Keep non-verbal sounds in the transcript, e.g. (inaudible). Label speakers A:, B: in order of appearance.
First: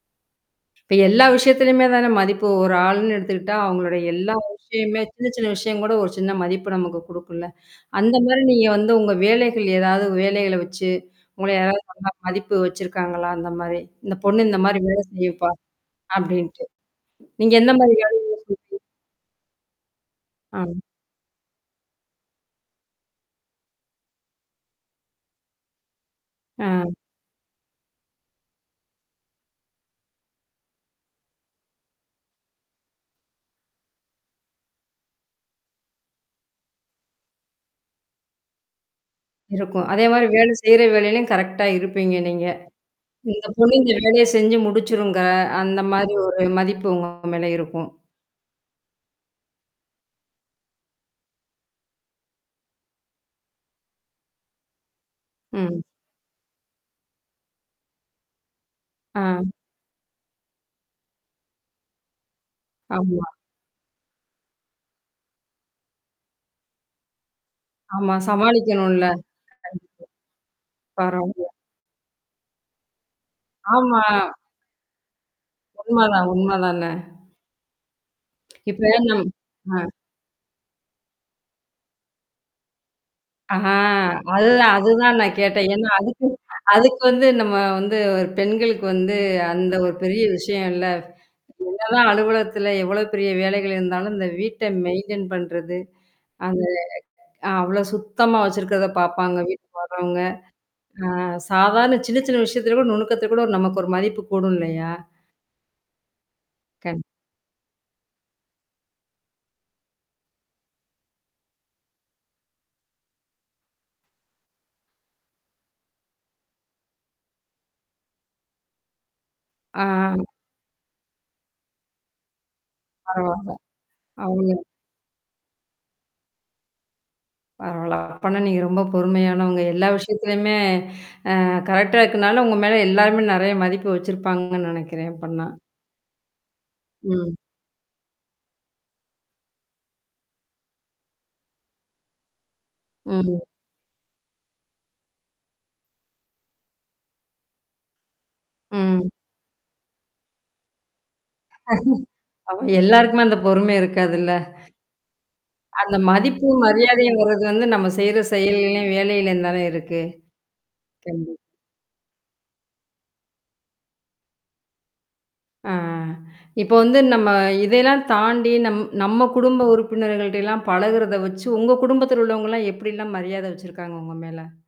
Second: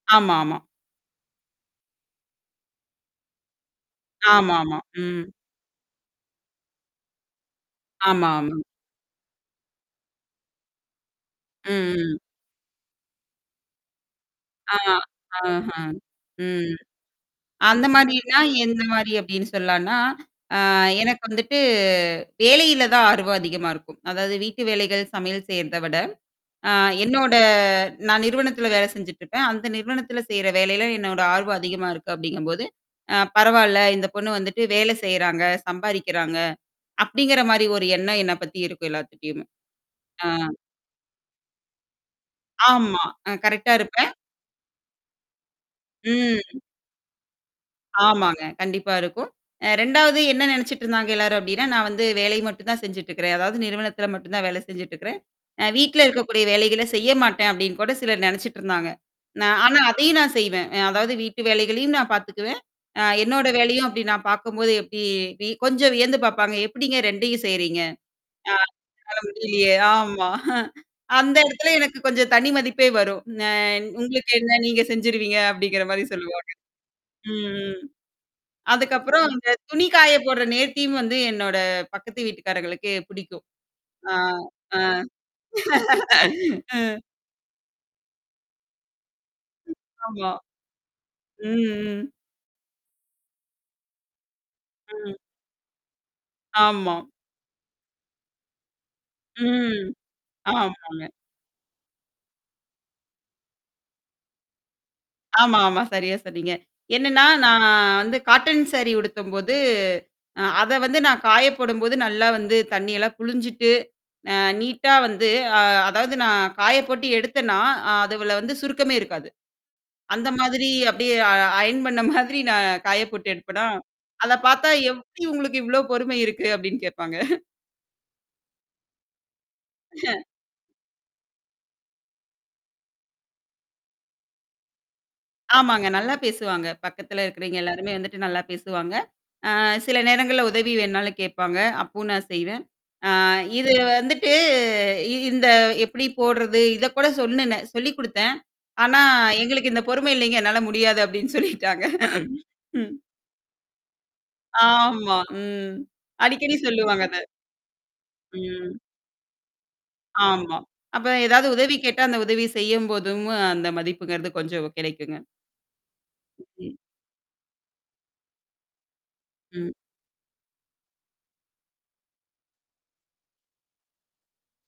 A: ஆமா, ஆமா.
B: இப்ப எல்லா விஷயத்துலயுமே தான மதிப்பு ஒரு ஆள்ன்னு எடுத்துக்கிட்டா, அவங்களுடைய எல்லா
A: ஆமாமா,
B: விஷயமே
A: ம்.
B: சின்ன சின்ன விஷயம் கூட ஒரு சின்ன மதிப்பு நமக்கு குடுக்கும்ல. அந்த
A: ஆமா,
B: மாரி
A: ஆமா.
B: நீங்க வந்து, உங்க வேலைகள் எதாவது வேலைகள வச்சி உங்கள யாராவது
A: ம்,
B: ஒண்ணா
A: ம்.
B: மதிப்பு வச்சிருக்காங்களா, அந்த மாரி, இந்த பொண்ணு, இந்த மாரி
A: ஆமா,
B: வேலை செய்யும்ப்பா,
A: ஆஹ.
B: அப்படின்ட்டு.
A: ம்.
B: நீங்க எந்த
A: அந்த
B: மாரி வேலைய
A: மாரினா,
B: செய்வீங்க?
A: எந்த மாரி அப்டின்னு சொல்லான்னா, அ
B: ஆவ்.
A: எனக்கு வந்துட்டு வேலையில தான் ஆர்வம் அதிகமா இருக்கும். அதாவது வீட்டு வேலைகள், சமையல் செய்றத விட, அ
B: அ.
A: என்னோட நான் நிறுவனத்தில வேலை செஞ்சுட்டுருப்பன். அந்த நிறுவனத்தில செய்ற வேலையில என்னோட ஆர்வம் அதிகமா இருக்கு, அப்டிங்கும்போது, அ பரவால்ல இந்த பொண்ணு வந்துட்டு வேலை செய்றாங்க, சம்பாரிக்கிறாங்க. அப்படிங்கிற மாரி ஒரு எண்ணம் என்ன பத்தி இருக்கும், எல்லாத்துட்டயுமே.
B: இருக்கும். அதே மாரி
A: ஆ.
B: வேலை செய்ற வேலையிலயும் கரெக்ட்டா இருப்பீங்க, நீங்க.
A: ஆமா. அ
B: இந்த
A: கரெக்ட்டா
B: பொண்ணு இந்த
A: இருப்பேன்.
B: வேலைய செஞ்சு முடிச்சுருங்க. அந்த மாரி ஒரு
A: ம்.
B: மதிப்பு உங்க மேல இருக்கும்.
A: ஆமாங்க. கண்டிப்பா இருக்கும். அ 2வது என்ன நெனச்சுட்டுருந்தாங்க எல்லாரும் அப்படின்னா, நான் வந்து வேலை மட்டும் தான் செஞ்சுட்டுருக்குறேன். அதாவது நிறுவனத்தில மட்டும் தான் வேலை செஞ்சுட்டுருக்குறேன். அ
B: ம்.
A: வீட்ல இருக்கக்கூடிய வேலைகள செய்ய மாட்டேன். அப்படின்னு கூட சிலர் நெனச்சுட்டுருந்தாங்க.
B: ஆம்.
A: நான் ஆனா அதையும் நான் செய்வேன். அதாவது வீட்டு வேலைகளையும் நான் பாத்துக்குவன். ஆ
B: ஆமா.
A: என்னோட வேலையும் அப்படி நான் பாக்கும்போது எப்படி வி கொஞ்சம் வியந்து பாப்பாங்க. எப்படிங்க ரெண்டையும் செய்றீங்க.
B: ஆமா.
A: ஆ.
B: சமாளிக்கணும்ல.
A: என்னால
B: (unintelligible)
A: முடியலயே. ஆமா. அஹ அந்த
B: பரவால்ல.
A: எடத்துல எனக்கு கொஞ்சம் தனி மதிப்பே வரும். அ
B: ஆமா.
A: உங்களுக்கு என்ன? நீங்க செஞ்சுருவீங்க! அப்படிங்கிற மாரி
B: உண்மதான்!
A: சொல்லுவாங்க.
B: உண்ம தானே!
A: ம், ம்.
B: இப்ப நம்
A: அதுக்கப்புறம், அந்த
B: அ.
A: துணி காய போடுற நேர்த்தியும் வந்து, என்னோட பக்கத்து வீட்டுக்காரங்களுக்கு பிடிக்கும்.
B: ஆஹ
A: ஆ,
B: அதுதான்
A: ஆ.
B: அதுதான் நான் கேட்டேன். ஏன்னா அதுக்கு
A: (laughs) ஆ.
B: அதுக்கு வந்து, நம்ம வந்து, ஒரு பெண்களுக்கு வந்து அந்த ஒரு பெரிய
A: ஆமா.
B: விஷயம் இல்ல.
A: ம், ம்.
B: என்னதான் அலுவலகத்தில எவ்வளோ பெரிய வேலைகள் இருந்தாலும் இந்த வீட்ட
A: ம்.
B: மெயின்டெயின் பண்றது. அது
A: ஆமா.
B: ஆ அவ்ளோ சுத்தமா வச்சிருக்கறத பாப்பாங்க, வீட்டுக்கு
A: ம்.
B: வர்றவங்க!
A: ஆமாங்க.
B: ஆ. சாதாரண சின்ன, சின்ன விஷயத்தில கூட, நுணுக்கத்துல கூட நமக்கு ஒரு மதிப்பு கூடும் இல்லையா?
A: ஆமா, ஆமா. சரியா சொன்னீங்க.
B: கண்
A: என்னன்னா, நான் வந்து காட்டன் சாரி உடுத்தும்போது அ அத வந்து நான் காயப்போடும்போது, நல்லா வந்து தண்ணியெல்லாம் புளிஞ்சுட்டு, அ நீட்டா வந்து அ அதாவது நான் காய போட்டு எடுத்தன்னா, அதுவுல வந்து சுருக்கமே இருக்காது.
B: ஆ.
A: அந்த மாதிரி அப்டியே அ அயர்ன் பண்ண மாதிரி நான் காய போட்டு
B: பரவால்ல.
A: எடுப்பனா! அத
B: அவுங்க
A: பாத்தா எப்டி உங்களுக்கு இவ்ளோ பொறுமை இருக்கு? அப்டின்னு கேட்பாங்க.
B: பரவால்ல. அப்பன்னா, நீங்க ரொம்ப பொறுமையானவங்க, எல்லா
A: (chuckles)
B: விஷயத்துலயுமே, அ கரெக்ட்டா இருக்கனால, உங்க மேல எல்லாருமே நெறைய மதிப்பு வச்சிருப்பாங்கன்னு நெனைக்கிறன், அப்பன்னா.
A: ஆமாங்க. நல்லா பேசுவாங்க. பக்கத்துல
B: ம்
A: இருக்கிறவய்ங்க எல்லாருமே, வந்துட்டு நல்லா பேசுவாங்க. அ சில நேரங்கள்ல உதவி வேணுாலும் கேப்பாங்க. அப்பவும் நான் செய்வேன். ஆ
B: ம்
A: இது வந்துட்டு இந்த எப்படி போடுறது? இத கூட சொல்னுனேன் சொல்லிக் குடுத்தன். ஆனா,
B: ம்.
A: எங்களுக்கு இந்த பொறுமை இல்லீங்க என்னால முடியாது அப்டின்னு சொல்லிட்டாங்க.
B: ஆமா,
A: ம்.
B: எல்லாருக்குமே அந்த பொறுமை இருக்காதுல்ல.
A: ஆமா. ம்.
B: அந்த
A: அடிக்கடி
B: மதிப்பும்,
A: சொல்லுவாங்க
B: மரியாதையும்
A: அத.
B: வர்றது வந்து, நம்ம செய்ற
A: ம்.
B: செயல்களையும் வேலையிலயும் தான இருக்கு.
A: ஆமா. அப்ப
B: கண்டிப்
A: எதாவது உதவி கேட்டா, அந்த உதவி செய்யம்போதும், அந்த மதிப்புங்கிறது கொஞ்சம் கெடைக்குங்க.
B: ஆ இப்ப
A: ம்.
B: வந்து நம்ம இதையெல்லாம் தாண்டி, நம் நம்ம குடும்ப
A: ம்.
B: உறுப்பினர்கள்ட்ட எல்லாம் பழகுறத வச்சி, உங்க குடும்பத்தில உள்ளவங்கலாம் எப்படில்லாம் மரியாத வச்சிருக்காங்க, உங்க மேல?